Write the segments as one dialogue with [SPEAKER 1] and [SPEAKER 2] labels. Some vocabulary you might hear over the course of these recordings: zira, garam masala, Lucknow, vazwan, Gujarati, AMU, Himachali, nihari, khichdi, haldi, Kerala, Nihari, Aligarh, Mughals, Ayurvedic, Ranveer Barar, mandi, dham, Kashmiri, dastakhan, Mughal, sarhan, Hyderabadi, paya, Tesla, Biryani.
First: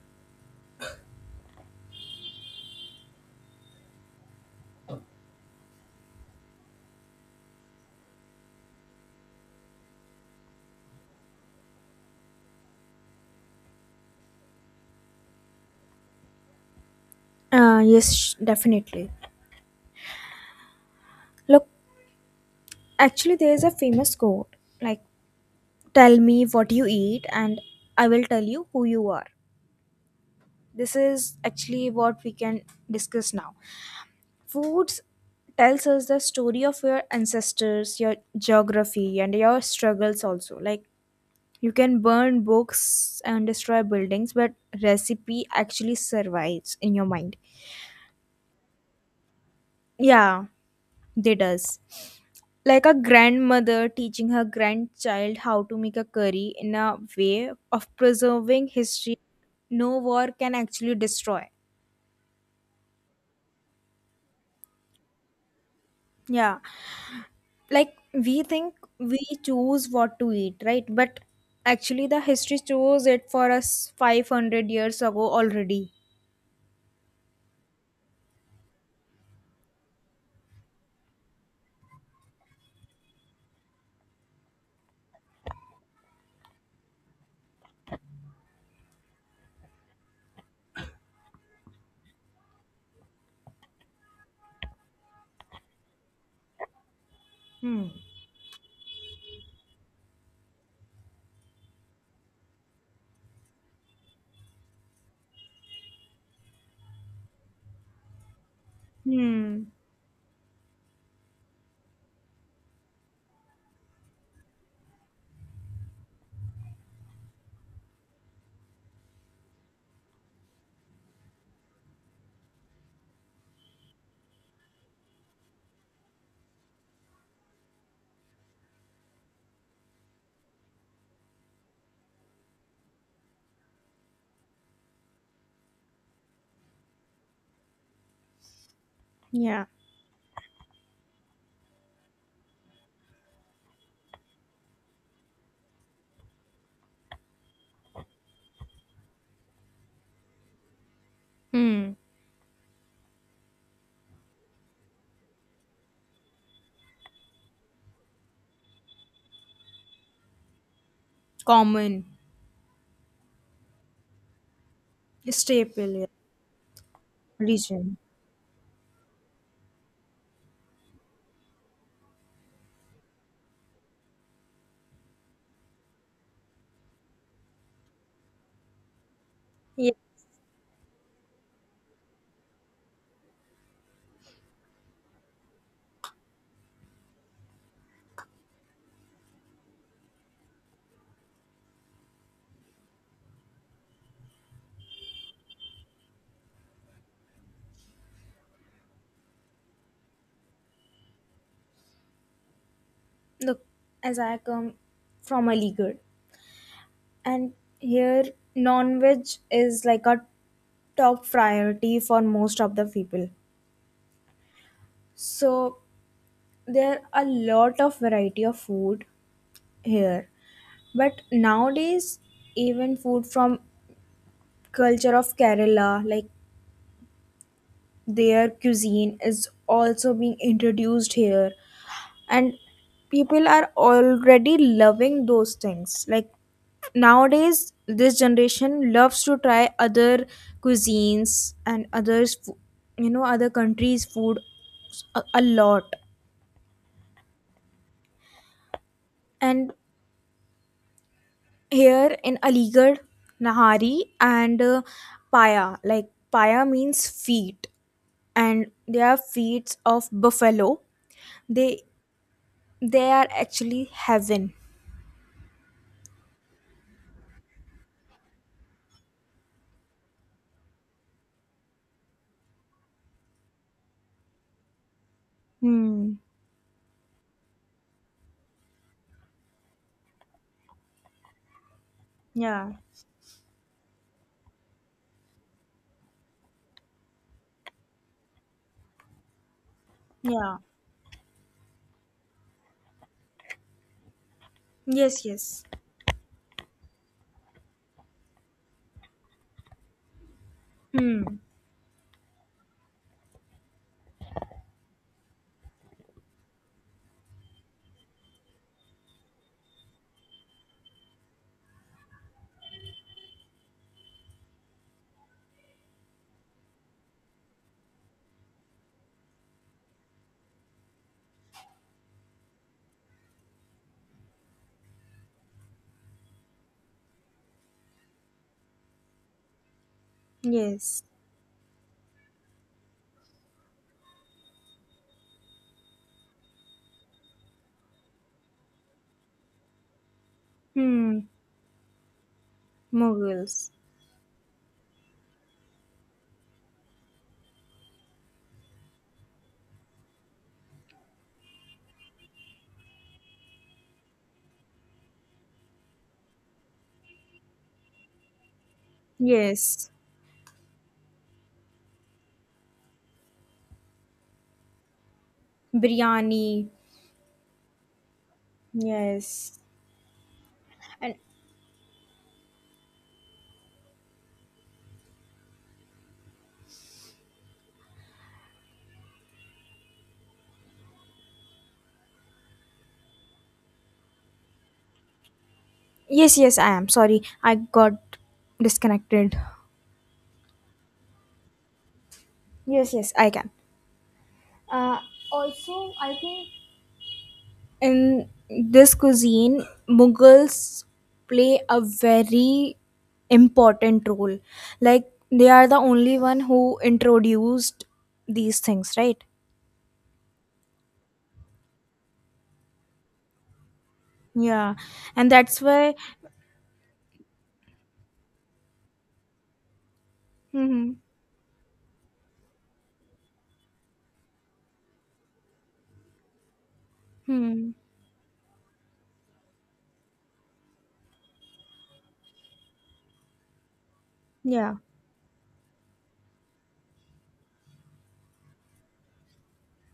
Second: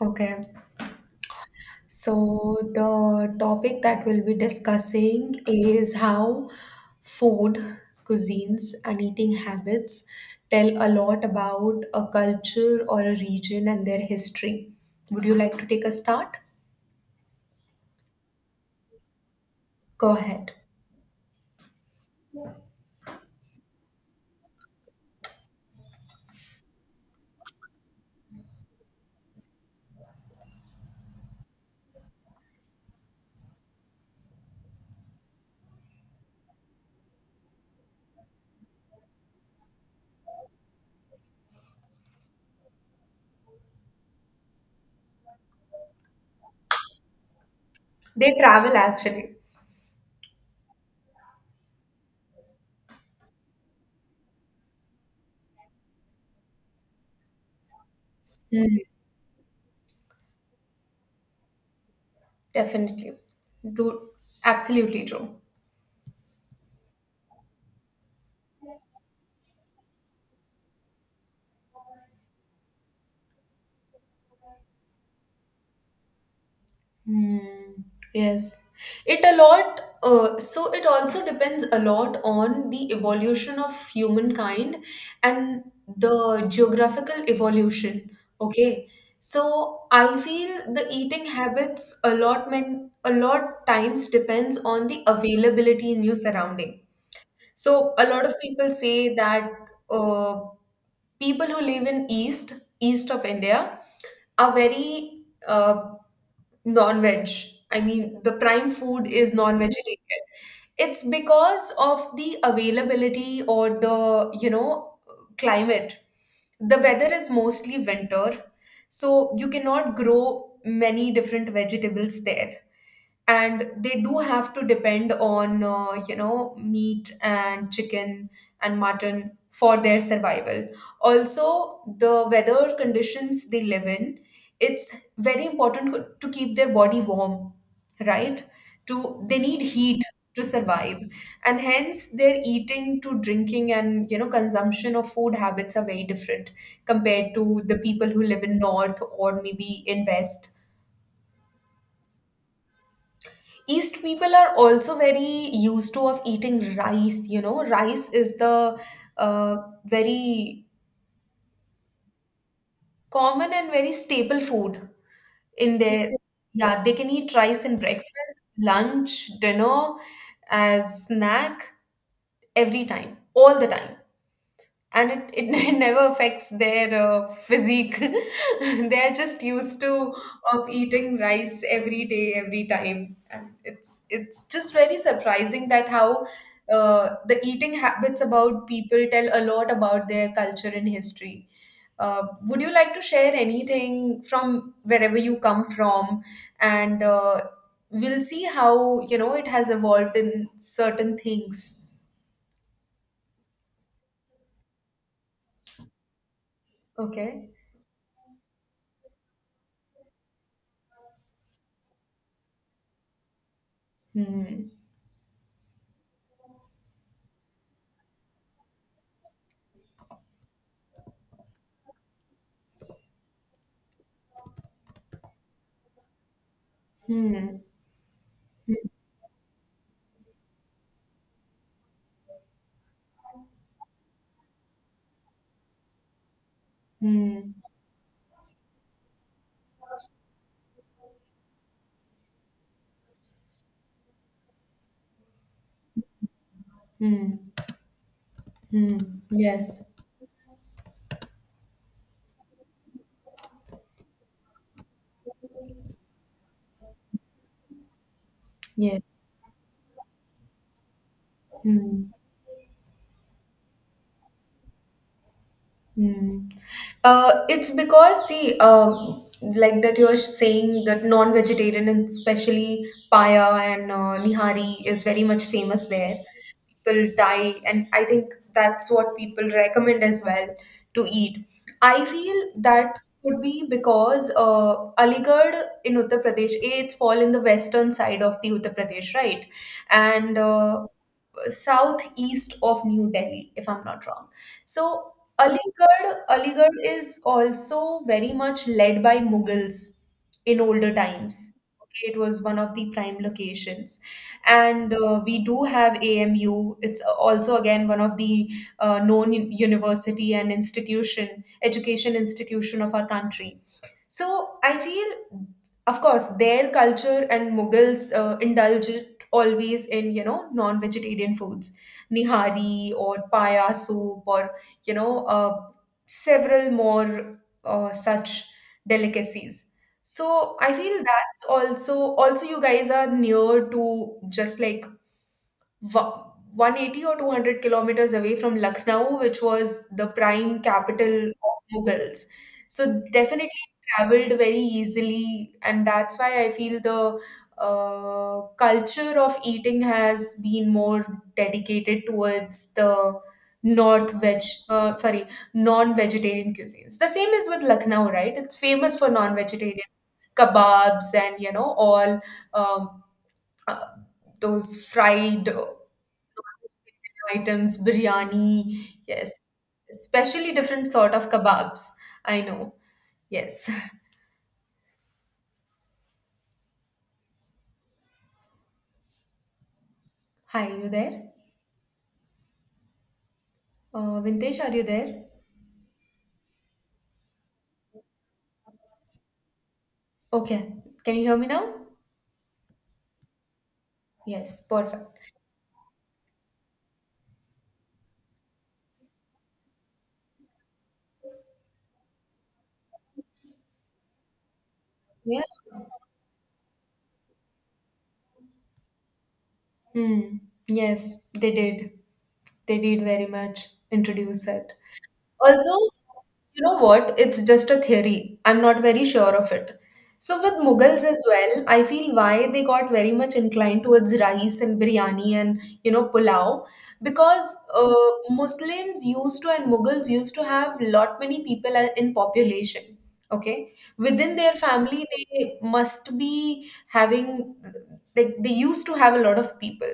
[SPEAKER 1] Okay, so the topic that we'll be discussing is how food, cuisines, and eating habits tell a lot about a culture or a region and their history. Would you like to take a start?
[SPEAKER 2] Yes, definitely.
[SPEAKER 1] Go ahead.
[SPEAKER 2] Look, actually, there is a famous quote like, tell me what you eat, and I will tell you who you are. This is actually what we can discuss now. Foods tells us the story of your ancestors, your geography, and your struggles also. Like, you can burn books and destroy buildings, but recipe actually survives in your mind.
[SPEAKER 1] They travel actually.
[SPEAKER 2] Yeah, they does. Like a grandmother teaching her grandchild how to make a curry in a way of preserving
[SPEAKER 1] Hmm.
[SPEAKER 2] history no war can actually destroy.
[SPEAKER 1] Definitely. Do Absolutely true.
[SPEAKER 2] Yeah. Like we think we choose what to eat, right? But actually the history chose it for us 500 years ago already.
[SPEAKER 1] Hmm. Yes, it a lot. So it also depends a lot on the evolution of humankind and the geographical evolution. Okay, so I feel the eating habits a lot times depends on the availability in your surrounding.
[SPEAKER 2] Hmm.
[SPEAKER 1] So a lot of people say that uh, people who live in east of India are very non-veg. I mean, the prime food is
[SPEAKER 2] Hmm.
[SPEAKER 1] non-vegetarian. It's because of the availability or the climate. The weather is mostly winter, so you cannot grow many different vegetables there, and they do have to depend on meat and chicken and mutton for their survival. Also, the weather conditions they live in, it's very important to keep their body warm, right? to They need
[SPEAKER 2] Yeah.
[SPEAKER 1] heat to survive, and hence their eating to drinking and consumption of food habits are very different compared to the people who live in north or maybe in west
[SPEAKER 2] Hmm.
[SPEAKER 1] East people are also very used to of eating rice. Rice is the uh, very
[SPEAKER 2] Common
[SPEAKER 1] common and very staple food in
[SPEAKER 2] staple, yeah.
[SPEAKER 1] their. Yeah, they can eat rice in
[SPEAKER 2] Region.
[SPEAKER 1] breakfast, lunch, dinner, as snack, every time, all the time. And it never affects their physique. They're just used
[SPEAKER 2] Yeah.
[SPEAKER 1] to of eating rice every day, every time, and it's just very surprising that how the eating habits about people tell a lot about their culture and history. Would you like to share anything from wherever you come from, and we'll see how it has evolved in certain things?
[SPEAKER 2] Look, as I come from a Aligarh,
[SPEAKER 1] Okay.
[SPEAKER 2] and here, non veg is like a top priority for most of the people.
[SPEAKER 1] Hmm.
[SPEAKER 2] So, there are a lot of variety of food here. But nowadays, even food from culture of Kerala, like
[SPEAKER 1] Hmm.
[SPEAKER 2] their cuisine, is also being introduced here. And people are already loving those things like
[SPEAKER 1] Mm,
[SPEAKER 2] nowadays this generation loves to try other cuisines and others other countries food a lot.
[SPEAKER 1] mm, mm.
[SPEAKER 2] And
[SPEAKER 1] Yes,
[SPEAKER 2] here in aligarh nahari and paya, like paya means feet, and
[SPEAKER 1] yes.
[SPEAKER 2] they are feet of buffalo. they
[SPEAKER 1] Mm,
[SPEAKER 2] they are actually heaven.
[SPEAKER 1] mm. It's because, see, like that you're saying that non-vegetarian, and especially paya and nihari is very much famous there.
[SPEAKER 2] Hmm.
[SPEAKER 1] People die, and I think that's what people recommend as well to eat. I feel
[SPEAKER 2] Yeah.
[SPEAKER 1] that could be because Aligarh in Uttar Pradesh, eh, it's fall in the western side of the Uttar Pradesh, right? And
[SPEAKER 2] Yeah.
[SPEAKER 1] southeast of New Delhi, if I'm not wrong. So
[SPEAKER 2] Yes, yes.
[SPEAKER 1] Aligarh is also very much led by Mughals in older
[SPEAKER 2] Hmm.
[SPEAKER 1] times. Okay, it was one of the prime locations, and we do have AMU. It's also again one of the known university and institution, education institution of our country. So I feel, of course, their culture and Mughals indulge always in non-vegetarian foods, nihari or paya soup, or you know uh, several more such delicacies. So I feel
[SPEAKER 2] Yes.
[SPEAKER 1] that's also, also you guys are near to, just like, wa- 180 or 200 kilometers away from Lucknow, which was the prime
[SPEAKER 2] Hmm.
[SPEAKER 1] capital of Mughals. So definitely
[SPEAKER 2] Mughals.
[SPEAKER 1] traveled very easily, and that's why I feel the culture of eating has been more dedicated towards the north veg, sorry, non-vegetarian cuisines. The same is with Lucknow, right? It's famous for non-vegetarian
[SPEAKER 2] Yes.
[SPEAKER 1] kebabs, and all um, uh, those fried
[SPEAKER 2] Biryani.
[SPEAKER 1] items, biryani. Yes,
[SPEAKER 2] Yes.
[SPEAKER 1] especially different sort
[SPEAKER 2] And
[SPEAKER 1] of kebabs. I know. Yes. Hi, you there? Vintesh, are you there?
[SPEAKER 2] yes, yes, I am. Sorry, I got disconnected.
[SPEAKER 1] Okay. Can you hear me now?
[SPEAKER 2] Yes, yes, I can.
[SPEAKER 1] Yes,
[SPEAKER 2] Uh,
[SPEAKER 1] perfect.
[SPEAKER 2] Also, I think in this cuisine, Mughals play a very important role. Like
[SPEAKER 1] Yeah.
[SPEAKER 2] they are the only one who introduced these things, right?
[SPEAKER 1] Hmm. Yes, they did. They did very much introduce it.
[SPEAKER 2] Yeah, and that's
[SPEAKER 1] Also,
[SPEAKER 2] why.
[SPEAKER 1] you know what? It's just a theory. I'm not very sure of it. So, with
[SPEAKER 2] Hmm.
[SPEAKER 1] Mughals as well, I feel why they got very much inclined towards rice and biryani and, pulao, because
[SPEAKER 2] Hmm.
[SPEAKER 1] uh, Muslims used to and Mughals used to have lot many people in population. Okay, within their
[SPEAKER 2] Yeah.
[SPEAKER 1] family, they must be having, like they used to have a lot of people.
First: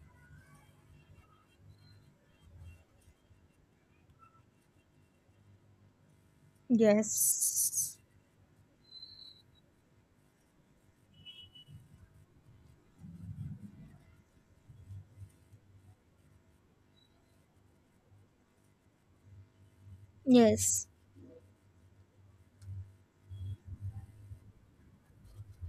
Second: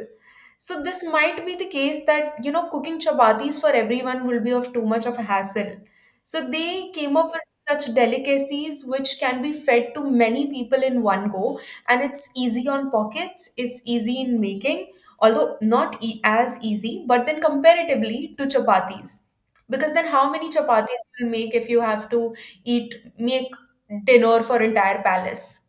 [SPEAKER 1] So this might be the case that, cooking chapatis for everyone will be of too much of a hassle. So they came up with such
[SPEAKER 2] Yes.
[SPEAKER 1] delicacies which can be fed to many people in one go, and it's easy on pockets, it's easy in making, although not e as easy, but then comparatively to chapatis. Because then how many
[SPEAKER 2] Yes.
[SPEAKER 1] chapatis you'll make if you have to eat, make dinner for entire palace?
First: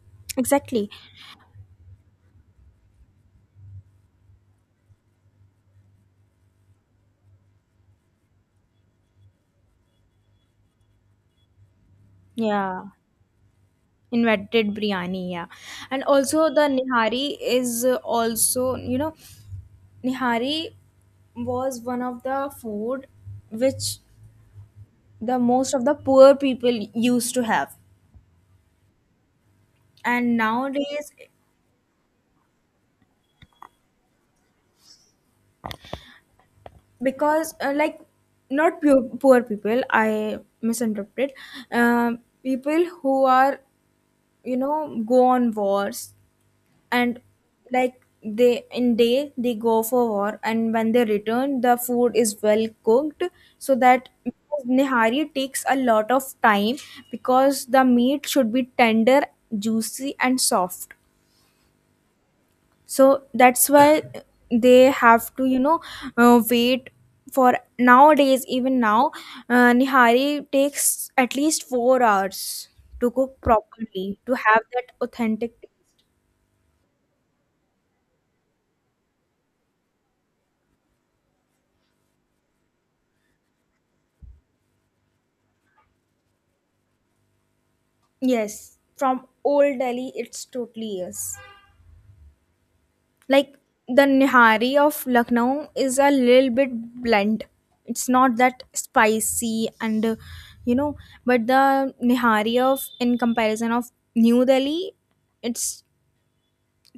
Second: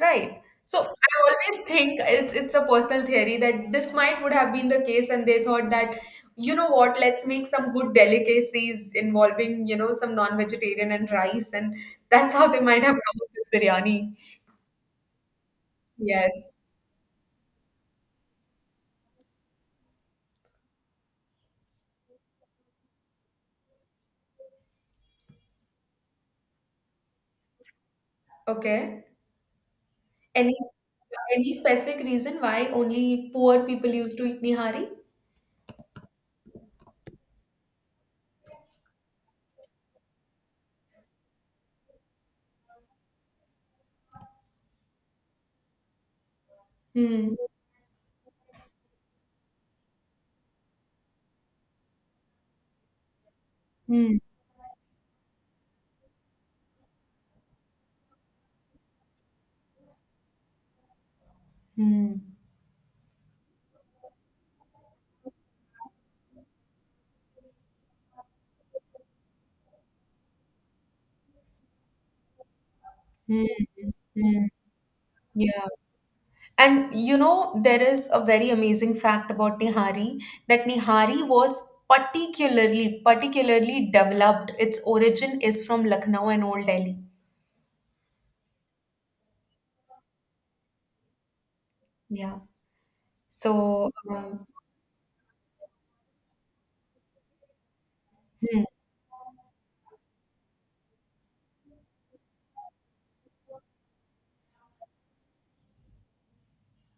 [SPEAKER 1] Right. So
[SPEAKER 2] Exactly.
[SPEAKER 1] I always think it's a personal theory that this might would have been the case, and they thought that, you know what, let's make some good delicacies involving, some non-vegetarian and rice, and that's how they might
[SPEAKER 2] Yeah.
[SPEAKER 1] have come up with biryani.
[SPEAKER 2] Invented biryani. Yeah. And also
[SPEAKER 1] Yes.
[SPEAKER 2] the nihari is also, you know, nihari was one of the food which the most of the poor people used to have.
[SPEAKER 1] Okay.
[SPEAKER 2] And
[SPEAKER 1] Any
[SPEAKER 2] nowadays,
[SPEAKER 1] any specific reason why only poor people used to eat nihari?
[SPEAKER 2] because like not pure, poor people, I misinterpreted, people who are, you know, go on wars and
[SPEAKER 1] Hmm.
[SPEAKER 2] like they in day they go for war and when they return the food is well cooked so that
[SPEAKER 1] Hmm.
[SPEAKER 2] because nihari takes a lot of time because the meat should be tender, juicy and soft.
[SPEAKER 1] Hmm.
[SPEAKER 2] So that's why they have to, you know, wait for nowadays even now nihari takes at least 4 hours to cook
[SPEAKER 1] Hmm.
[SPEAKER 2] properly to
[SPEAKER 1] Hmm.
[SPEAKER 2] have that authentic
[SPEAKER 1] Yeah.
[SPEAKER 2] taste.
[SPEAKER 1] And there is a very amazing fact about Nihari, that Nihari was particularly developed. Its origin is from Lucknow and Old Delhi.
[SPEAKER 2] Yes, from old Delhi, it's totally yes.
[SPEAKER 1] Yeah.
[SPEAKER 2] Like
[SPEAKER 1] So,
[SPEAKER 2] the nihari of Lucknow is a little bit blunt. It's not that
[SPEAKER 1] hmm,
[SPEAKER 2] spicy and you know, but the nihari of in comparison of New Delhi, it's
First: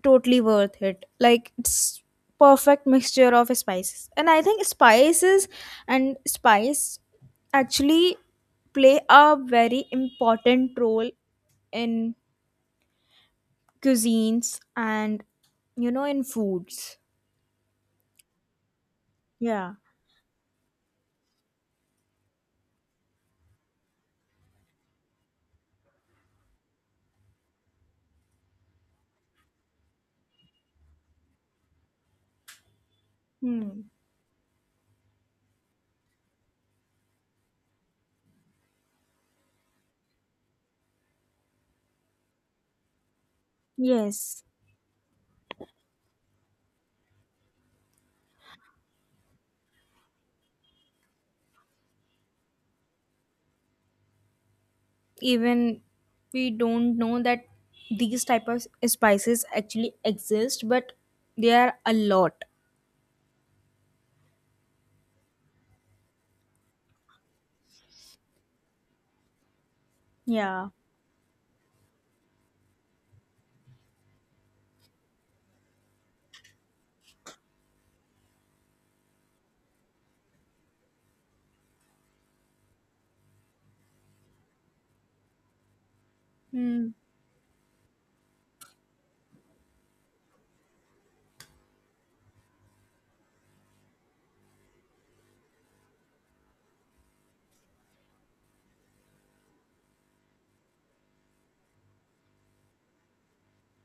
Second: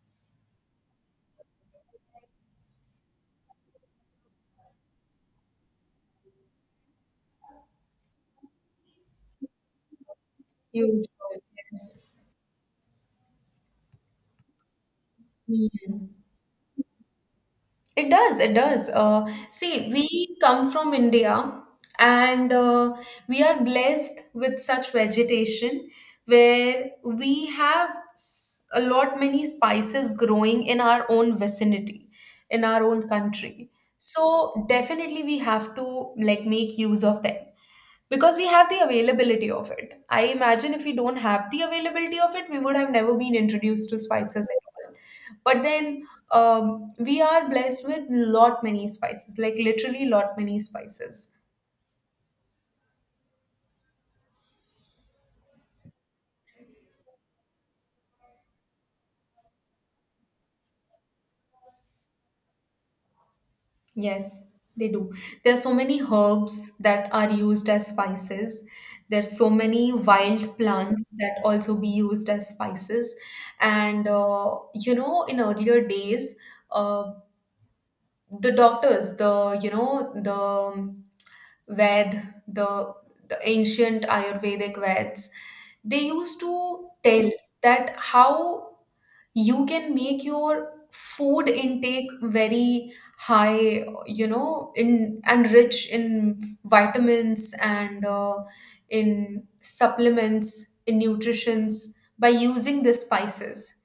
[SPEAKER 2] totally worth it. Like it's perfect mixture of spices. And I think spices and spice actually play a very important
[SPEAKER 1] huge.
[SPEAKER 2] role in cuisines and you
[SPEAKER 1] Yes.
[SPEAKER 2] know in foods.
[SPEAKER 1] It does, it does. Uh,
[SPEAKER 2] Yeah.
[SPEAKER 1] see, we come from India, and we are blessed with such vegetation where we have a lot many spices growing in our own vicinity, in our own country.
[SPEAKER 2] Hmm.
[SPEAKER 1] So definitely we have to like make use of them because we have the availability of it. I imagine if we don't have the availability of it, we would have never been introduced to
[SPEAKER 2] Yes,
[SPEAKER 1] spices at all. But then, we are blessed with lot many spices, like literally lot many spices.
[SPEAKER 2] even we don't know that these type of spices actually exist but they are a lot.
[SPEAKER 1] Yes, they do. There are so many herbs that are used as spices. There's so many wild
[SPEAKER 2] Yeah.
[SPEAKER 1] plants that also be used as spices. And in earlier days, uh, the doctors, the, you know the, Ved, the ancient Ayurvedic Veds, they used to
[SPEAKER 2] Hmm.
[SPEAKER 1] tell that how you can make your food intake very high, in and rich in vitamins and in supplements, in nutritions, by using the spices.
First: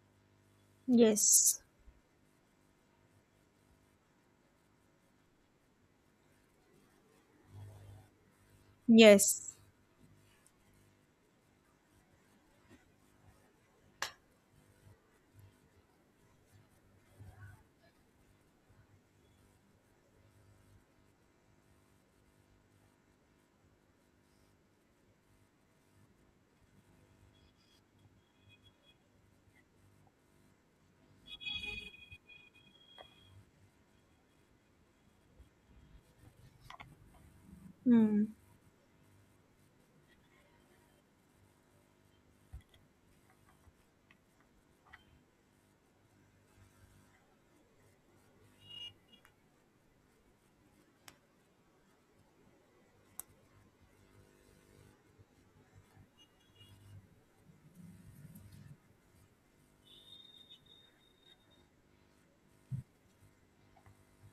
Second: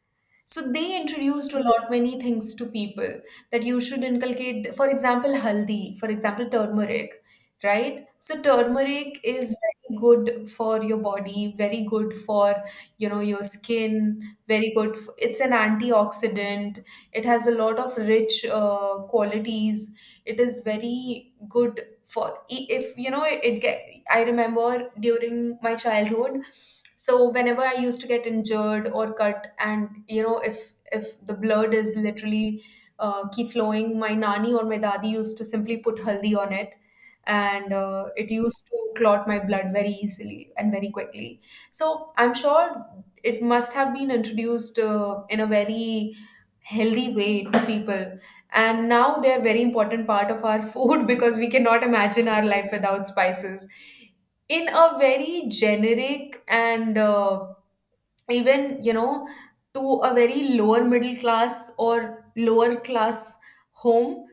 [SPEAKER 1] So they introduced a
[SPEAKER 2] Yes,
[SPEAKER 1] lot many things to people, that you should inculcate, for example, haldi, for example, turmeric, right? So turmeric is
[SPEAKER 2] yes.
[SPEAKER 1] very good for your body, very good for your skin, very good. It's an antioxidant. It has a lot of rich qualities. It is very good for if you know it, it get. I remember during my childhood, so whenever I used to get injured or cut, and if the blood is literally keep flowing, my nani or my dadi used to simply put haldi on it. And
[SPEAKER 2] Hmm.
[SPEAKER 1] it used to clot my blood very easily and very quickly. So I'm sure it must have been introduced in a very healthy way to people, and now they are very important part of our food because we cannot imagine our life without spices, in a very generic and even to a very lower middle class or lower class home.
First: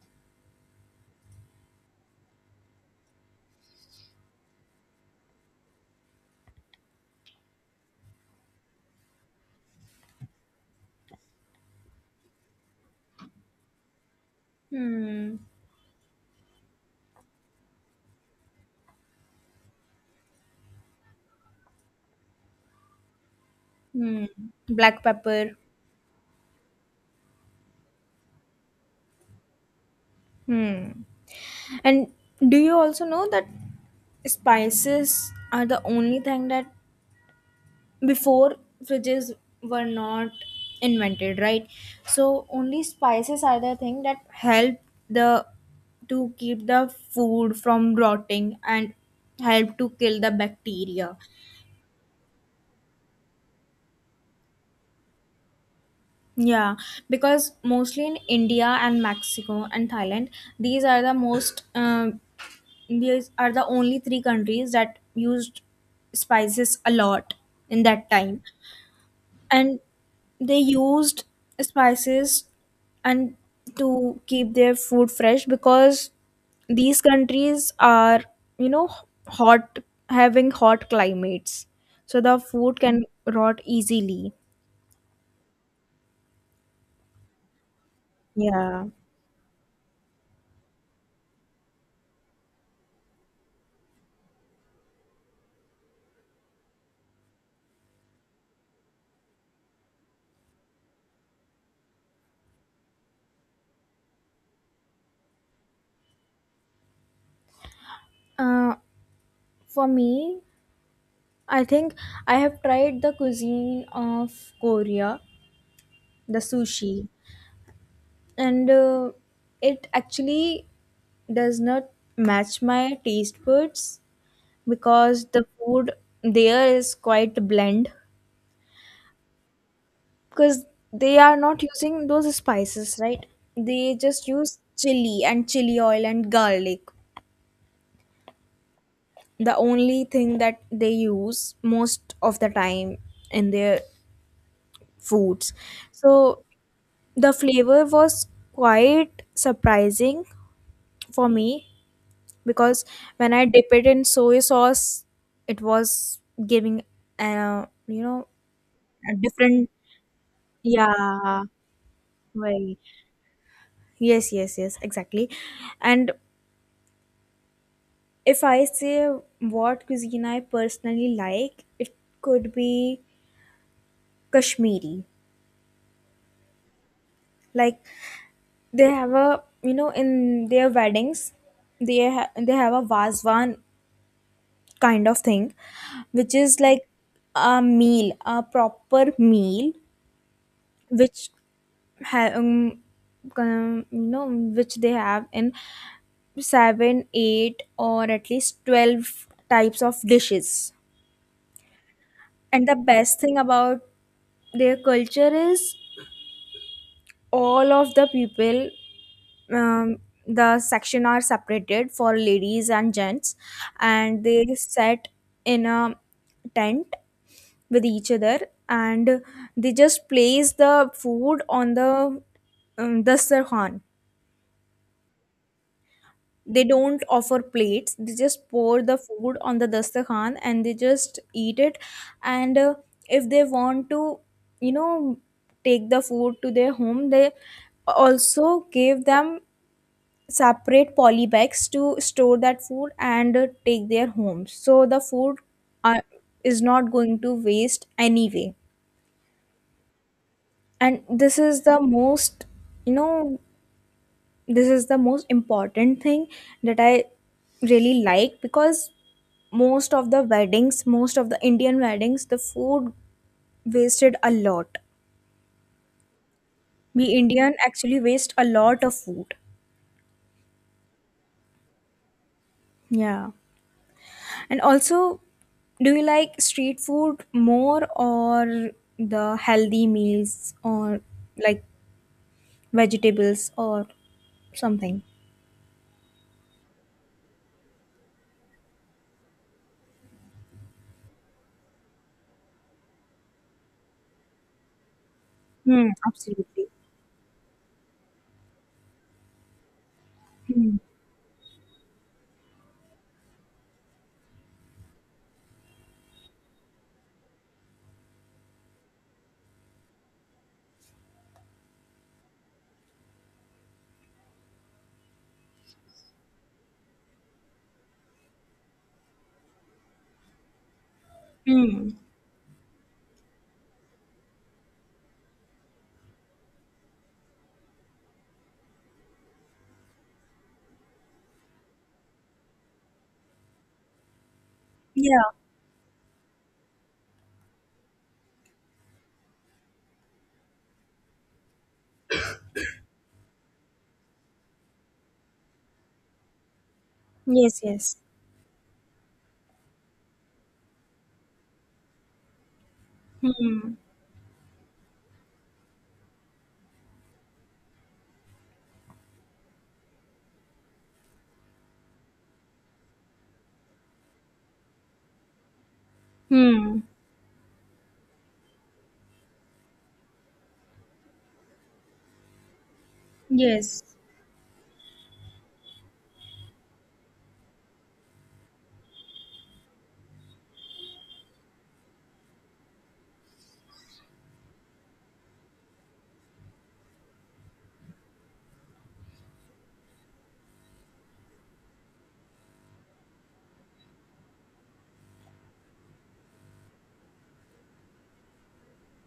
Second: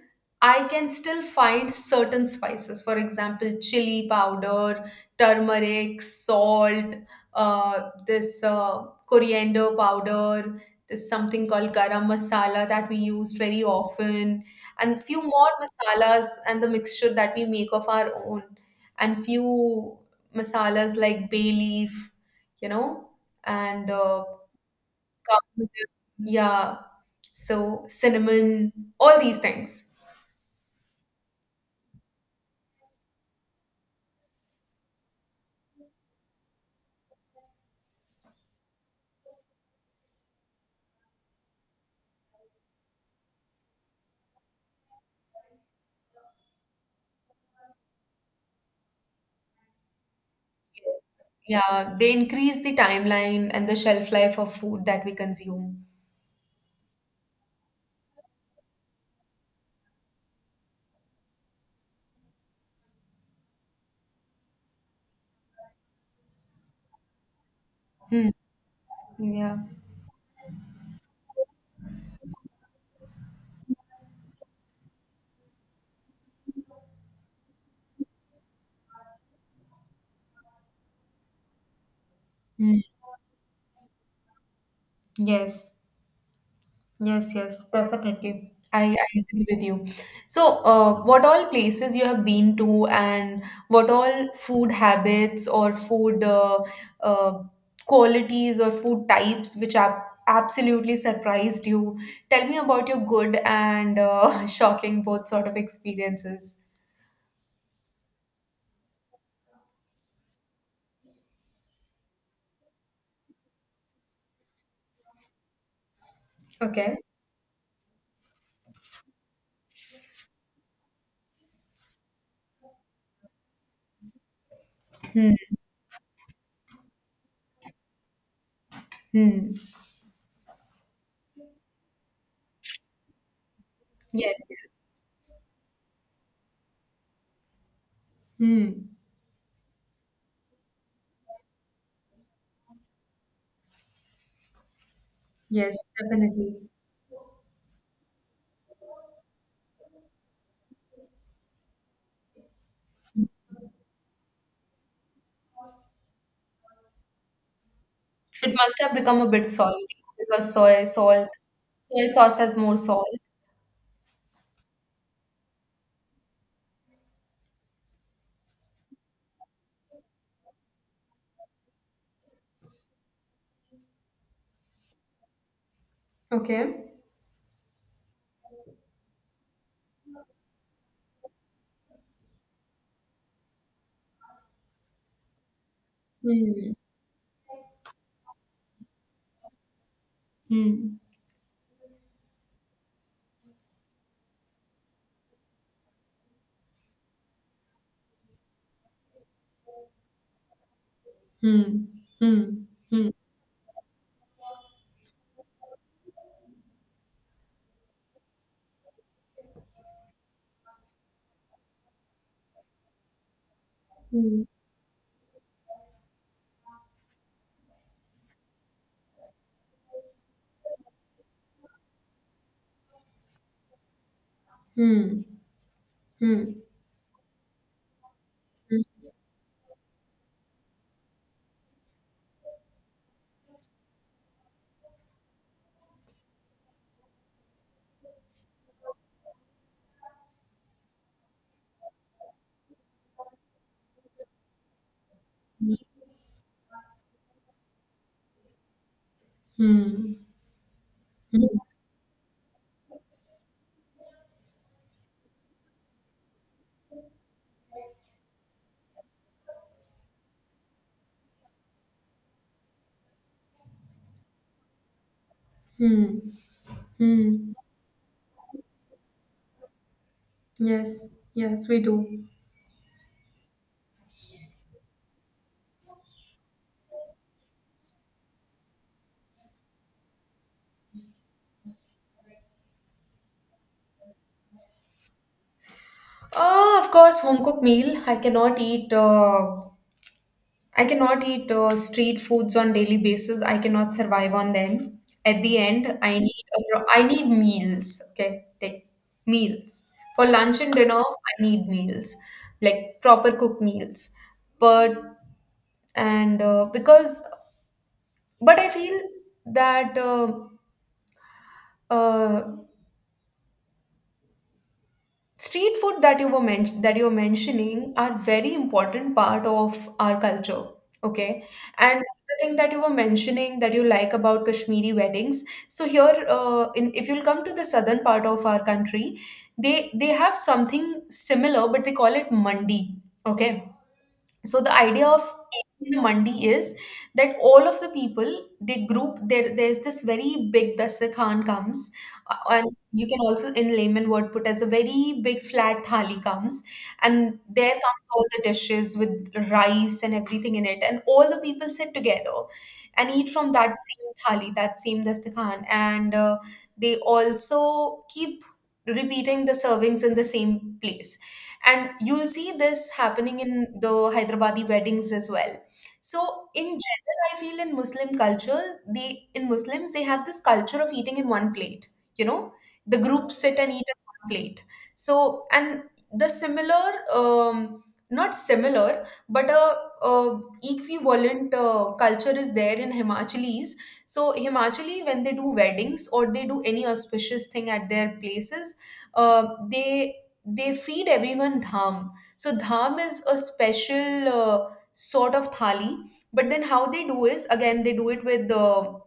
[SPEAKER 1] I can still find certain spices, for example, chili powder, turmeric, salt, this coriander powder, this something called garam masala, that we use very often, and few
[SPEAKER 2] Hmm.
[SPEAKER 1] more masalas and the mixture that we make of our own, and few masalas like bay leaf, you know and
[SPEAKER 2] Hmm. Black pepper.
[SPEAKER 1] come- yeah, so cinnamon, all these things.
[SPEAKER 2] Hmm. And do you also know that spices are the only thing that before fridges were not invented, right? So only spices are the thing that help the to keep the food from rotting and help to kill the bacteria.
[SPEAKER 1] Yeah, they increase the timeline and the shelf life of food that we consume.
[SPEAKER 2] Yeah, because mostly in india and mexico and thailand, these are the most these are the only three countries that used spices a lot in that
[SPEAKER 1] Hmm.
[SPEAKER 2] time.
[SPEAKER 1] Yeah.
[SPEAKER 2] And they used spices and to keep their food fresh because these countries are, you know, hot, having hot climates, so the
[SPEAKER 1] Hmm.
[SPEAKER 2] food can rot easily.
[SPEAKER 1] Yes. Yes, yes, definitely. I,
[SPEAKER 2] Yeah.
[SPEAKER 1] I agree with you. So, what all places you have been to, and what all food habits or food uh, qualities or food types which have absolutely surprised you? Tell me about your good and shocking both sort of experiences.
[SPEAKER 2] uh, for me, I think I have tried the cuisine of Korea, the
[SPEAKER 1] Okay.
[SPEAKER 2] sushi, and it actually does not match my taste buds because the
[SPEAKER 1] Hmm.
[SPEAKER 2] food there is quite bland,
[SPEAKER 1] Hmm.
[SPEAKER 2] because they are not using those spices, right? They just
[SPEAKER 1] Yes,
[SPEAKER 2] use
[SPEAKER 1] yes.
[SPEAKER 2] chili and chili oil and garlic,
[SPEAKER 1] Hmm.
[SPEAKER 2] the only thing that they use most of the time in their foods.
[SPEAKER 1] Yes,
[SPEAKER 2] So
[SPEAKER 1] definitely.
[SPEAKER 2] the flavor was quite surprising for me because when I dip it in soy sauce it was giving you know
[SPEAKER 1] It must have
[SPEAKER 2] a
[SPEAKER 1] become a bit
[SPEAKER 2] different,
[SPEAKER 1] salty because soy salt,
[SPEAKER 2] yeah.
[SPEAKER 1] soy sauce has more
[SPEAKER 2] Right.
[SPEAKER 1] salt.
[SPEAKER 2] Yes, yes, yes, exactly. And if I say what cuisine I personally like, it could be Kashmiri.
[SPEAKER 1] Okay.
[SPEAKER 2] Like they have a, you know, in their weddings, they have a vazwan kind of thing, which is
[SPEAKER 1] Hmm.
[SPEAKER 2] like a meal, a proper meal,
[SPEAKER 1] Hmm.
[SPEAKER 2] which ha you know, which they have in seven, eight, or at least 12 types of dishes.
[SPEAKER 1] Hmm. Hmm.
[SPEAKER 2] And the
[SPEAKER 1] Hmm.
[SPEAKER 2] best thing about their culture is all of the people, um, the section are separated for ladies and gents, and they sat in a tent with each other and they just place the food on the sarhan.
[SPEAKER 1] Hmm. Hmm.
[SPEAKER 2] They don't offer plates, they just pour
[SPEAKER 1] Hmm.
[SPEAKER 2] the food on the dastakhan and they just eat it. And if they want to, you know, take the food to their home they also gave them separate poly bags to store that food and take their homes, so the food
[SPEAKER 1] Hmm.
[SPEAKER 2] uh, is not going to waste anyway.
[SPEAKER 1] Hmm.
[SPEAKER 2] And this is the most, you know, this is the most important thing that I really like because most of the weddings, most of the Indian weddings, the food wasted a lot.
[SPEAKER 1] Hmm.
[SPEAKER 2] We
[SPEAKER 1] Hmm.
[SPEAKER 2] Indian actually waste a lot of food.
[SPEAKER 1] Yes, yes, we do.
[SPEAKER 2] Yeah. And also, do you like street food more or the healthy meals or like vegetables or something?
[SPEAKER 1] Oh, of course, home cooked meal. I cannot eat street foods on daily basis. I cannot survive on them. At the
[SPEAKER 2] Hmm,
[SPEAKER 1] end, I need
[SPEAKER 2] absolutely.
[SPEAKER 1] I need meals. Okay, take meals. For lunch and
[SPEAKER 2] Hmm.
[SPEAKER 1] dinner, I need meals, like proper cooked meals. But and because but I feel that uh, street food that you are mentioning are very important part of our culture, okay,
[SPEAKER 2] Hmm.
[SPEAKER 1] and the thing that you were mentioning that you like about Kashmiri weddings. So here, in if you'll come to the southern part of our country, they have something similar, but they call it mandi, okay. So the idea of
[SPEAKER 2] Yeah.
[SPEAKER 1] Indian mandi is that all of the people they group there. There's this very big dastakhan comes, and you can also in layman word put as a very big flat thali comes, and
[SPEAKER 2] Yes,
[SPEAKER 1] there
[SPEAKER 2] yes.
[SPEAKER 1] comes all the dishes with rice and everything in it, and all the people sit together and eat from
[SPEAKER 2] Hmm.
[SPEAKER 1] that same thali, that same dastakhan, and they also keep repeating the servings in the same place. And you'll see this happening in the Hyderabadi weddings as well. So in
[SPEAKER 2] Hmm.
[SPEAKER 1] general, I feel in Muslim culture, they in Muslims they have this culture of eating in one plate. You know, the group sit and
[SPEAKER 2] Yes.
[SPEAKER 1] eat in one plate. So and the not similar, but a equivalent culture is there in Himachalis. So Himachali, when they do weddings or they do any auspicious thing at their places, they they feed everyone dham. So dham is a special sort of thali. But then how they do is again they do it with the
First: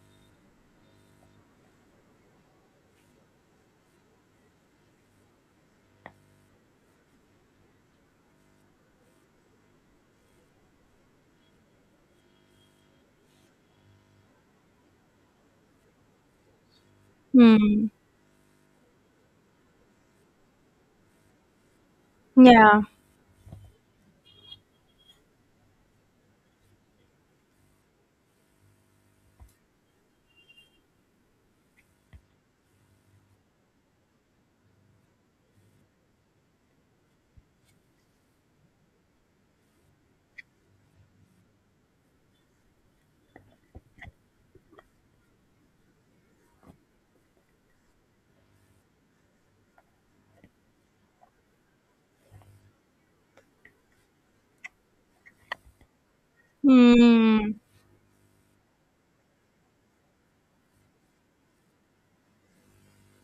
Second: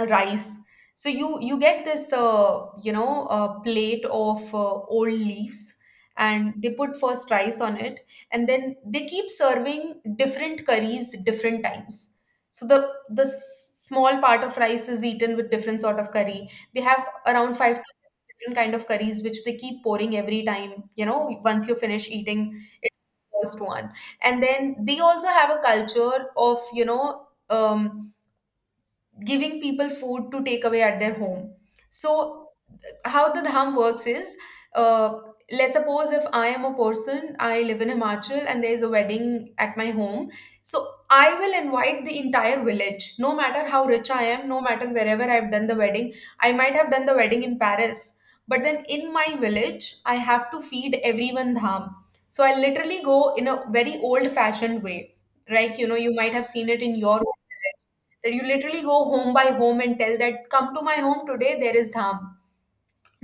[SPEAKER 1] rice. So you get this plate of old leaves, and they put first rice on it, and then they keep serving different curries different times. So the small part of rice is eaten with different sort of curry. They have around five to
[SPEAKER 2] Hmm.
[SPEAKER 1] six different kind of curries, which they keep pouring every time. You know, once you finish eating
[SPEAKER 2] Yeah.
[SPEAKER 1] it first one. And then they also have a culture of Um, giving people food to take away at their home. So how the dham works is, uh, let's suppose if I am a person, I live in Himachal and there is a wedding at my home, so I will invite the entire village, no matter how rich I am, no matter wherever I've done the wedding. I might have done the wedding in Paris, but then in my village I have to feed everyone dham. So I literally go in a very old fashioned way, like you know you might have seen it in your own
[SPEAKER 2] Hmm.
[SPEAKER 1] village, that you literally go home by home and tell that come to my home today, there is dham.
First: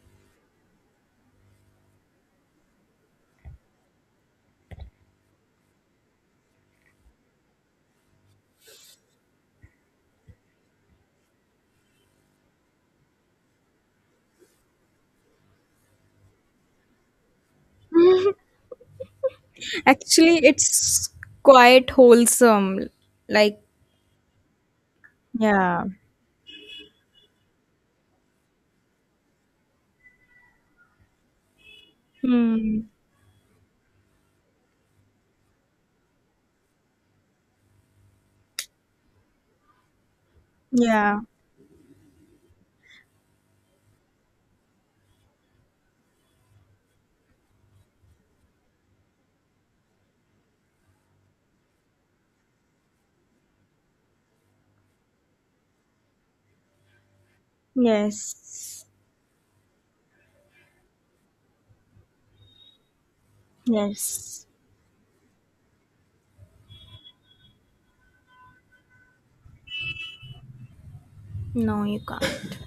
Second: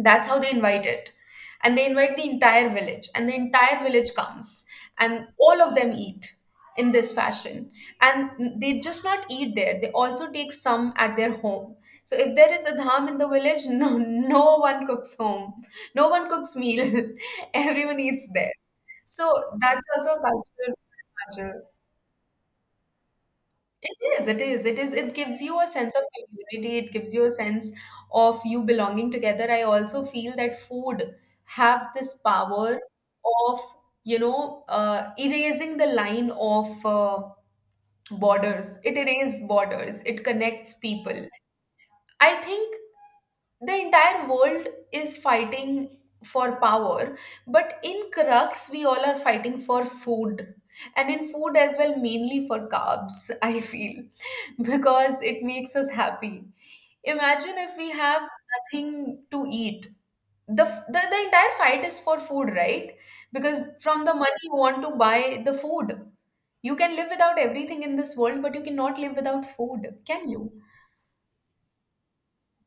[SPEAKER 1] That's how they invite it. And they invite the entire village, and the entire village comes, and all of them eat in this fashion. And they just not eat there, they also take some at their home. So if there is a dham in the village no no one cooks home, no one cooks meal. Everyone eats there. So that's also a
[SPEAKER 2] Actually,
[SPEAKER 1] cultural
[SPEAKER 2] it's
[SPEAKER 1] factor.
[SPEAKER 2] quite wholesome. Like,
[SPEAKER 1] It is, it is, it is. It gives you a
[SPEAKER 2] yeah.
[SPEAKER 1] sense of community. It gives you a sense of you belonging together. I also feel that food have this power
[SPEAKER 2] Hmm.
[SPEAKER 1] of, erasing the line of borders. It erases borders. It connects
[SPEAKER 2] Yeah.
[SPEAKER 1] people. I think the entire world is fighting for power, but in crux, we all are fighting for food. And in food as well, mainly for carbs, I feel, because it makes us happy. Imagine if we have
[SPEAKER 2] Yes.
[SPEAKER 1] nothing to eat. The entire fight is for food, right? Because from the money
[SPEAKER 2] Yes.
[SPEAKER 1] you want to buy the food. You can live without everything in this world, but you cannot live without food, can you?
[SPEAKER 2] No, you can't.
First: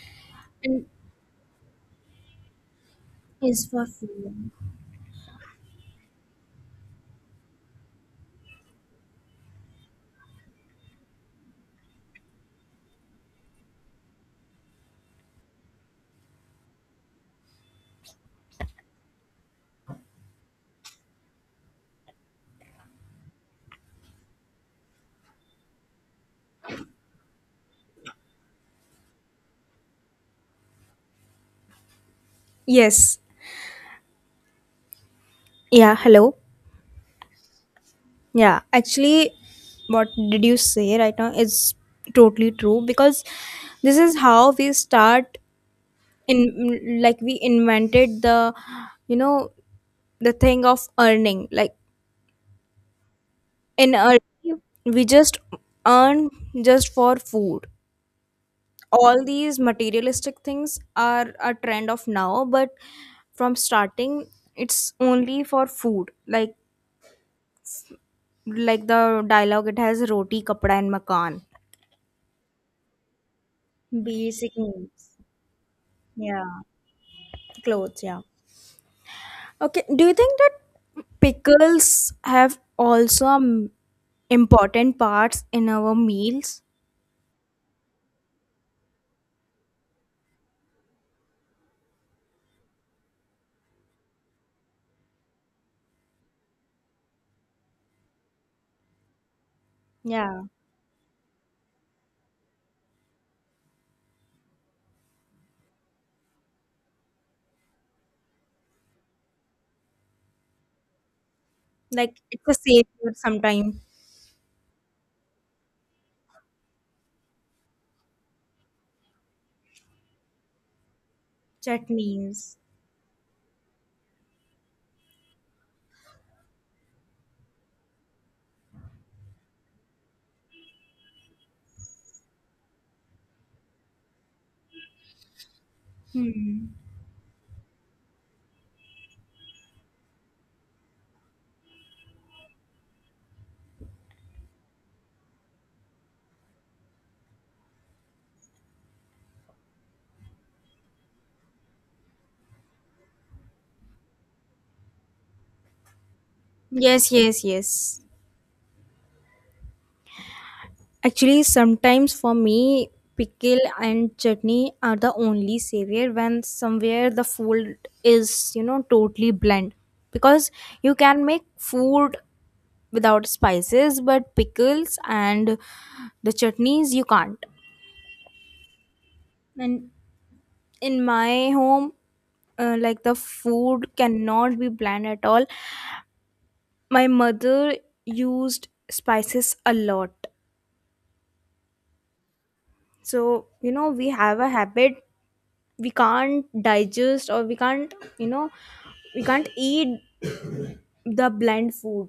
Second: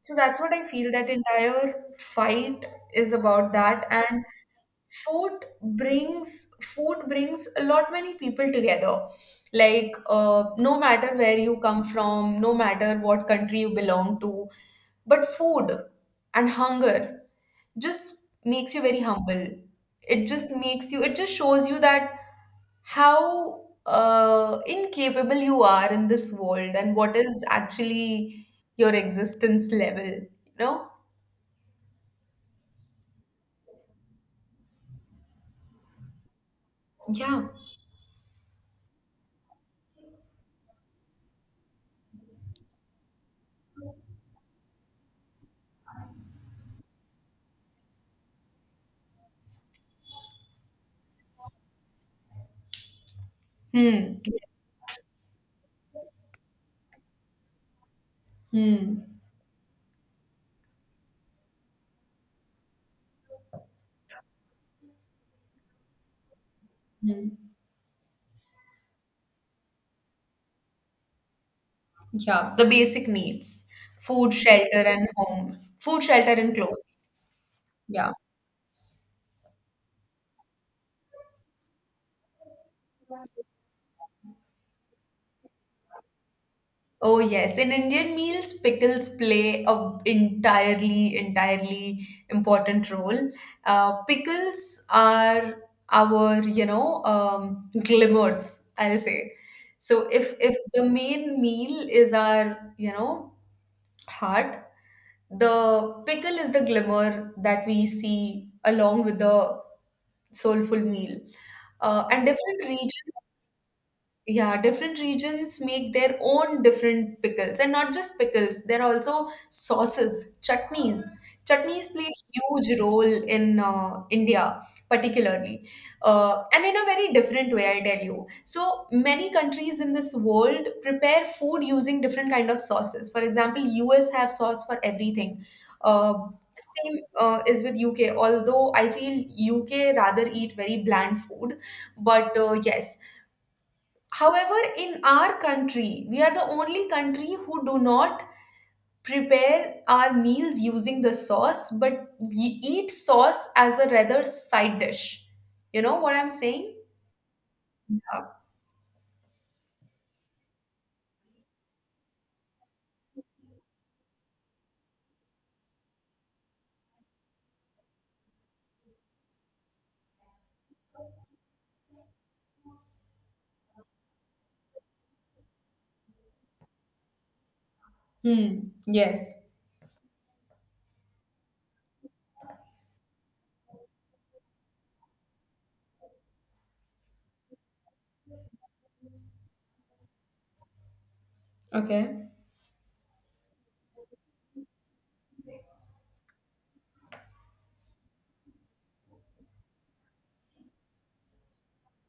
[SPEAKER 1] So that's what I
[SPEAKER 2] And
[SPEAKER 1] feel. That entire fight is about
[SPEAKER 2] it's for
[SPEAKER 1] that, and
[SPEAKER 2] freedom.
[SPEAKER 1] food brings food brings a lot many people together. Like, no matter where you come from, no matter what country you belong to, but food and hunger just makes you very humble. It just makes you. It just shows you that how incapable you are in this world and what is actually your existence level. You know.
[SPEAKER 2] Yes, yeah. Hello.
[SPEAKER 1] Yeah.
[SPEAKER 2] Yeah, actually, what did you say right now is totally true because this is how we start in like we invented the, you know, the thing of earning like in
[SPEAKER 1] Hmm.
[SPEAKER 2] early we just earn just for food.
[SPEAKER 1] Hmm.
[SPEAKER 2] All these materialistic things are a trend of now but from starting it's only for food,
[SPEAKER 1] Hmm.
[SPEAKER 2] like the dialogue it has roti kapda and makan.
[SPEAKER 1] Yeah. The basic needs. Food,
[SPEAKER 2] Basic
[SPEAKER 1] shelter, and
[SPEAKER 2] needs.
[SPEAKER 1] home. Food, shelter,
[SPEAKER 2] Yeah.
[SPEAKER 1] and clothes.
[SPEAKER 2] Clothes,
[SPEAKER 1] Yeah.
[SPEAKER 2] yeah. Okay, do you think that pickles have also important parts in our meals?
[SPEAKER 1] Oh yes. In Indian meals, pickles play a entirely, entirely important role. Pickles are our, glimmers, I'll say. So if
[SPEAKER 2] Yeah.
[SPEAKER 1] if the main meal is our, you know, heart. The pickle is the glimmer that we see along with the soulful meal.
[SPEAKER 2] Like
[SPEAKER 1] And
[SPEAKER 2] it's a
[SPEAKER 1] different
[SPEAKER 2] savior
[SPEAKER 1] regions,
[SPEAKER 2] sometimes.
[SPEAKER 1] yeah, different regions make their own different pickles. And not just pickles, they're also sauces, chutneys. Chutneys play a
[SPEAKER 2] Chutneys.
[SPEAKER 1] huge role in India particularly, and in a very different way I tell you. So many countries in this world prepare food using different kind of sauces. For example, US have sauce for everything. Uh, same uh, is with UK, although I feel UK rather eat very bland food, but yes. However, in our country, we are the only country who do not prepare our meals using the sauce, but eat sauce as a rather side dish. You know what I'm saying?
[SPEAKER 2] Yes, yes, yes. Actually, sometimes for me, pickle and chutney are the only savior when somewhere the food is, you know, totally bland. Because you can make food without spices, but pickles and the chutneys you can't.
[SPEAKER 1] Hmm. Yes.
[SPEAKER 2] And in my home, like the food cannot be bland at all. My mother used spices a lot
[SPEAKER 1] Okay.
[SPEAKER 2] so you know we have a habit we can't digest or we can't, you know, we can't eat the bland food.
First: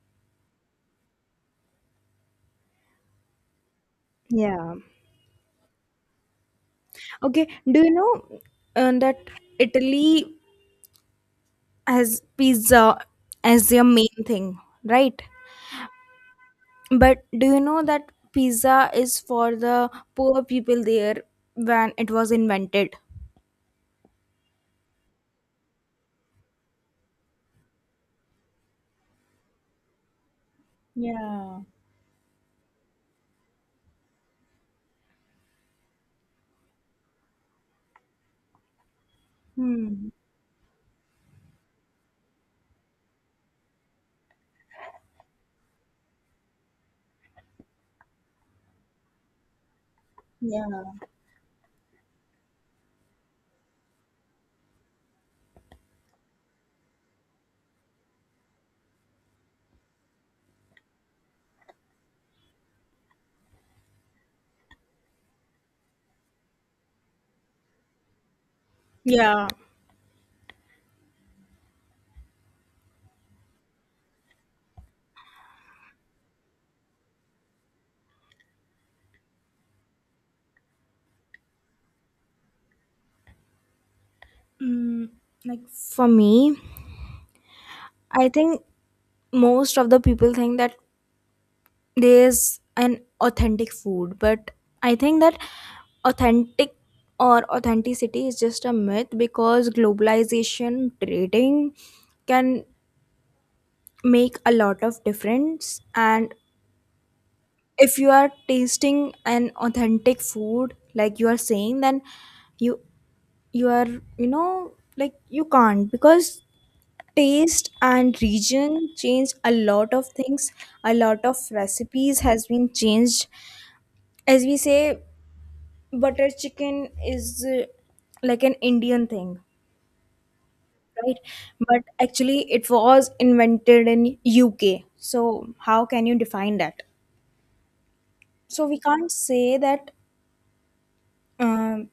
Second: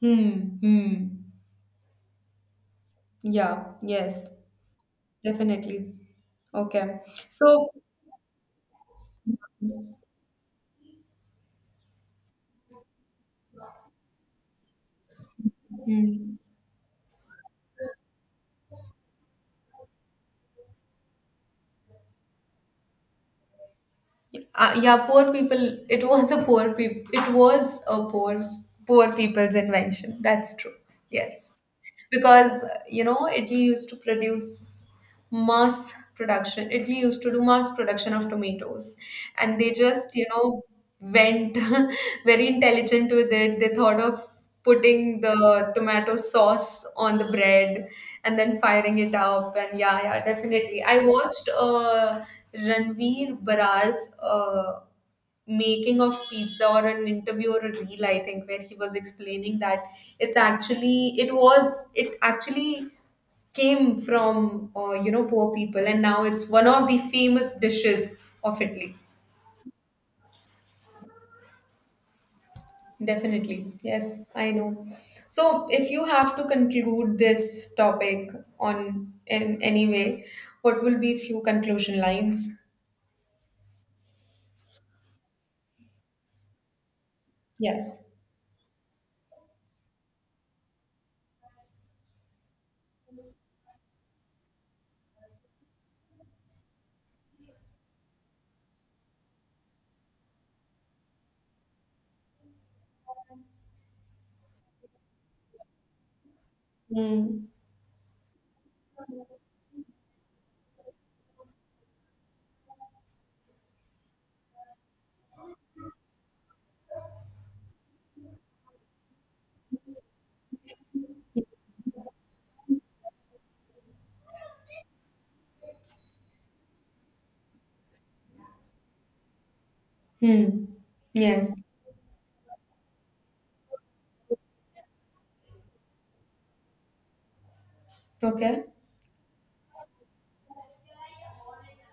[SPEAKER 1] Hmm. Hmm. Yeah. Yes.
[SPEAKER 2] Yeah.
[SPEAKER 1] Definitely. Okay.
[SPEAKER 2] Okay,
[SPEAKER 1] So,
[SPEAKER 2] do you know that italy has pizza as their main thing, right?
[SPEAKER 1] hmm.
[SPEAKER 2] But do you know that pizza is for the poor people there when it was invented?
[SPEAKER 1] Yeah, poor people. It was a poor people. It was a poor people's invention. That's true. Yes.
[SPEAKER 2] Yeah.
[SPEAKER 1] Because you know Italy used to produce mass production. Italy used to do mass production of tomatoes, and they
[SPEAKER 2] Hmm.
[SPEAKER 1] just you know went very intelligent with it. They thought of putting the tomato sauce on the bread and then firing it up. And yeah, yeah, definitely.
[SPEAKER 2] Yeah.
[SPEAKER 1] I watched Ranveer Barar's. Making of pizza or an interview or a reel, I think, where he was explaining that it actually came from, you know, poor people, and now it's one of the famous dishes of Italy.
[SPEAKER 2] Yeah,
[SPEAKER 1] Definitely, yes. I know. So if you have to conclude this topic on in any way, what will be few conclusion lines.
[SPEAKER 2] like for me
[SPEAKER 1] Yes.
[SPEAKER 2] I think most of the people think that there's an authentic food but I think that authentic or authenticity is just a myth because globalization, trading can make a lot of difference. And
[SPEAKER 1] Hmm.
[SPEAKER 2] if you are tasting an authentic food like you are saying then you you are, you know, like you can't because taste and region change a lot of things. A lot of recipes has been changed. As we say butter chicken is like an Indian thing,
[SPEAKER 1] Hmm.
[SPEAKER 2] right?
[SPEAKER 1] Yes,
[SPEAKER 2] But actually, it was invented in UK. So how can you define that?
[SPEAKER 1] okay.
[SPEAKER 2] So we can't say that um,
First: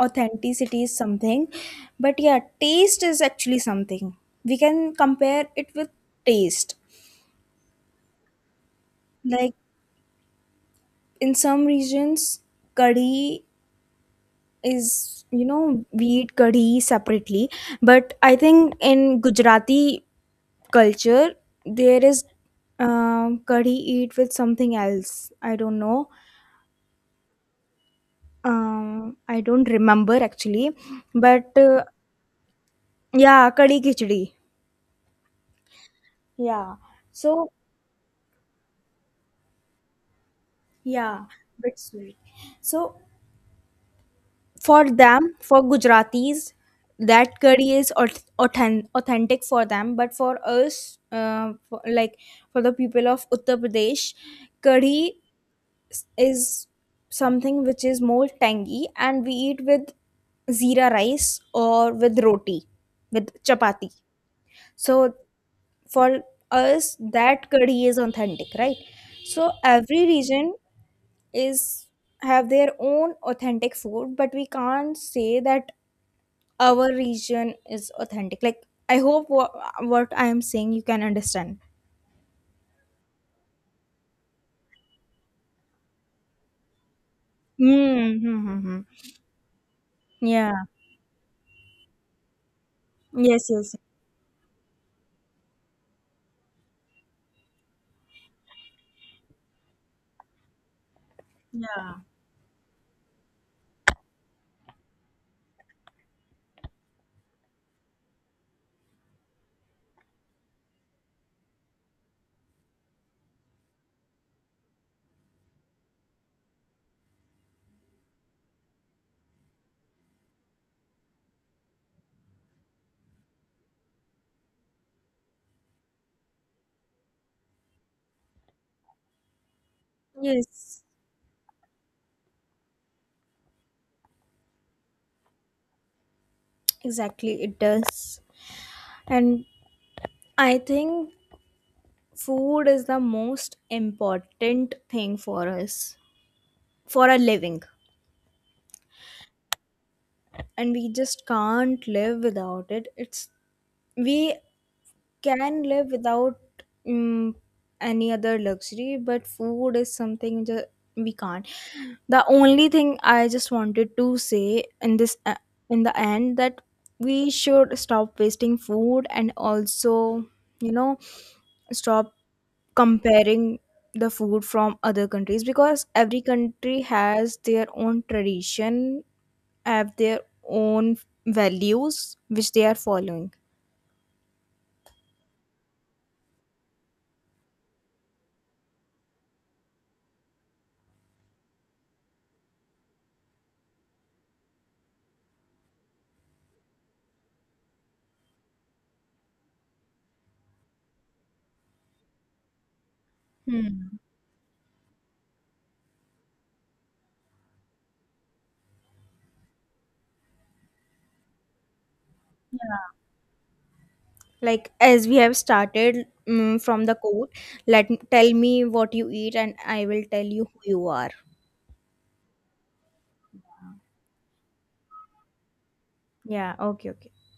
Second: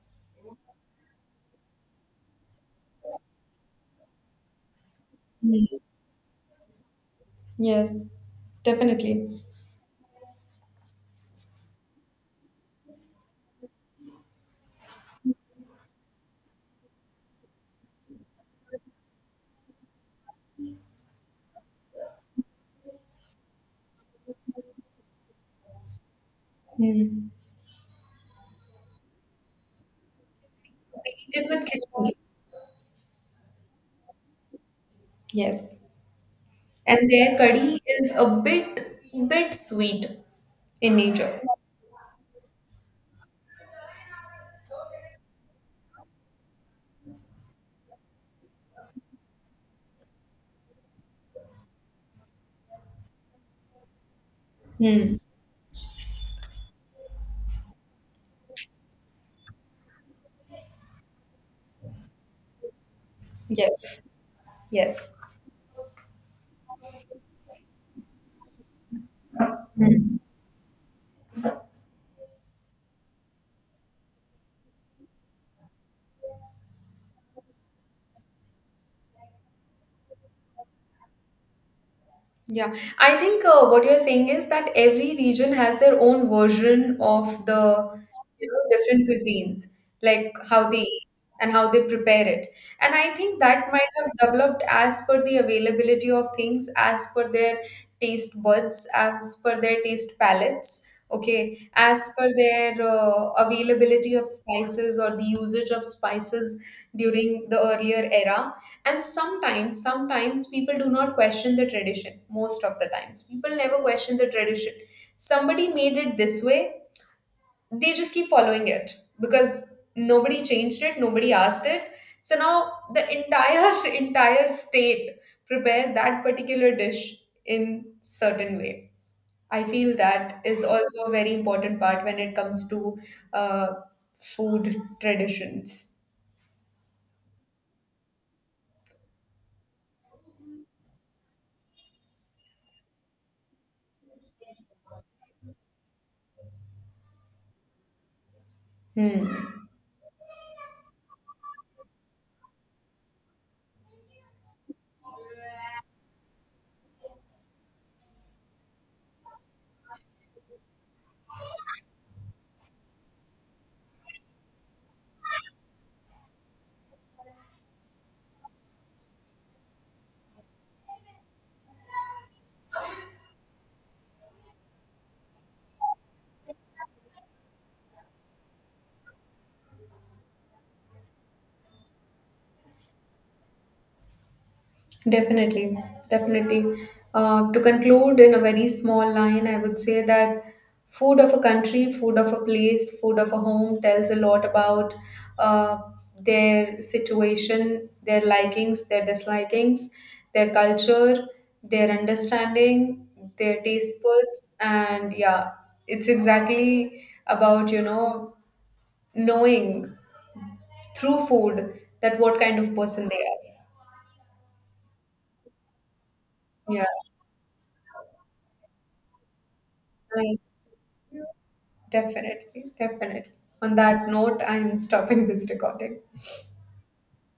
[SPEAKER 2] authenticity is something, but yeah, taste is actually something. We can compare it with taste.
[SPEAKER 1] Yes, definitely.
[SPEAKER 2] Like in some regions, curry is you know we eat curry separately, but I think in Gujarati culture there is curry eat with something else, I don't know,
[SPEAKER 1] Mm.
[SPEAKER 2] I don't remember actually.
[SPEAKER 1] They eat it
[SPEAKER 2] But
[SPEAKER 1] with khichdi.
[SPEAKER 2] yeah, curry khichdi.
[SPEAKER 1] Yes.
[SPEAKER 2] Yeah.
[SPEAKER 1] And their
[SPEAKER 2] So
[SPEAKER 1] curry is a bit sweet in
[SPEAKER 2] yeah,
[SPEAKER 1] nature.
[SPEAKER 2] bit sweet. So for them, for gujaratis, that curry is authentic for them, but for us, for, like for the people of uttar pradesh, curry
[SPEAKER 1] Hmm.
[SPEAKER 2] is something which is more tangy and we eat with zira rice or with roti, with chapati.
[SPEAKER 1] Yes. Yes.
[SPEAKER 2] So for us, that curry is authentic, right? So every region is have their own authentic food, but we can't say that our region is authentic. Like I hope what I am saying you can understand.
[SPEAKER 1] Yeah, I think what you're saying is that every region has their own version of the, you know,
[SPEAKER 2] Mm-hmm.
[SPEAKER 1] different cuisines, like
[SPEAKER 2] Yeah.
[SPEAKER 1] how they eat and how they prepare it. And I think
[SPEAKER 2] Yes.
[SPEAKER 1] that
[SPEAKER 2] Yes.
[SPEAKER 1] might have developed as per the availability of things, as per their taste buds, as per their taste palettes, okay, as
[SPEAKER 2] Yeah.
[SPEAKER 1] per their availability of spices or the usage of spices during the earlier era. And sometimes, sometimes people do not question the tradition. Most of the times, people never question the tradition. Somebody made it this way, they just keep following it because nobody changed it, nobody asked it. So now the entire entire state prepare that particular dish in certain way. I feel that is
[SPEAKER 2] Yes.
[SPEAKER 1] also a very important part when it comes to uh, food traditions.
[SPEAKER 2] Exactly. It does. And I think food is the most important thing for us for a living.
[SPEAKER 1] Hmm.
[SPEAKER 2] And we just can't live without it. It's we can live without mm any other luxury, but food is something we can't. The only thing I just wanted to say in this in the end that we should stop wasting food and also, you know, stop comparing the food from other countries because every country has their own tradition, have their own values which they are following.
[SPEAKER 1] Definitely, definitely. To conclude in a very small line, I would say that food of a country, food of a place, food of a home tells a lot about uh, their situation, their likings, their dislikings, their culture, their understanding, their taste buds, and yeah, it's exactly about, you know, knowing through food that what kind of person they are.
[SPEAKER 2] Like as we have started
[SPEAKER 1] Yeah.
[SPEAKER 2] from the quote let tell me what you eat and I will tell
[SPEAKER 1] Right.
[SPEAKER 2] you who you are.
[SPEAKER 1] Definitely, definitely. On that note, I am stopping this recording.
[SPEAKER 2] Yeah, okay, okay.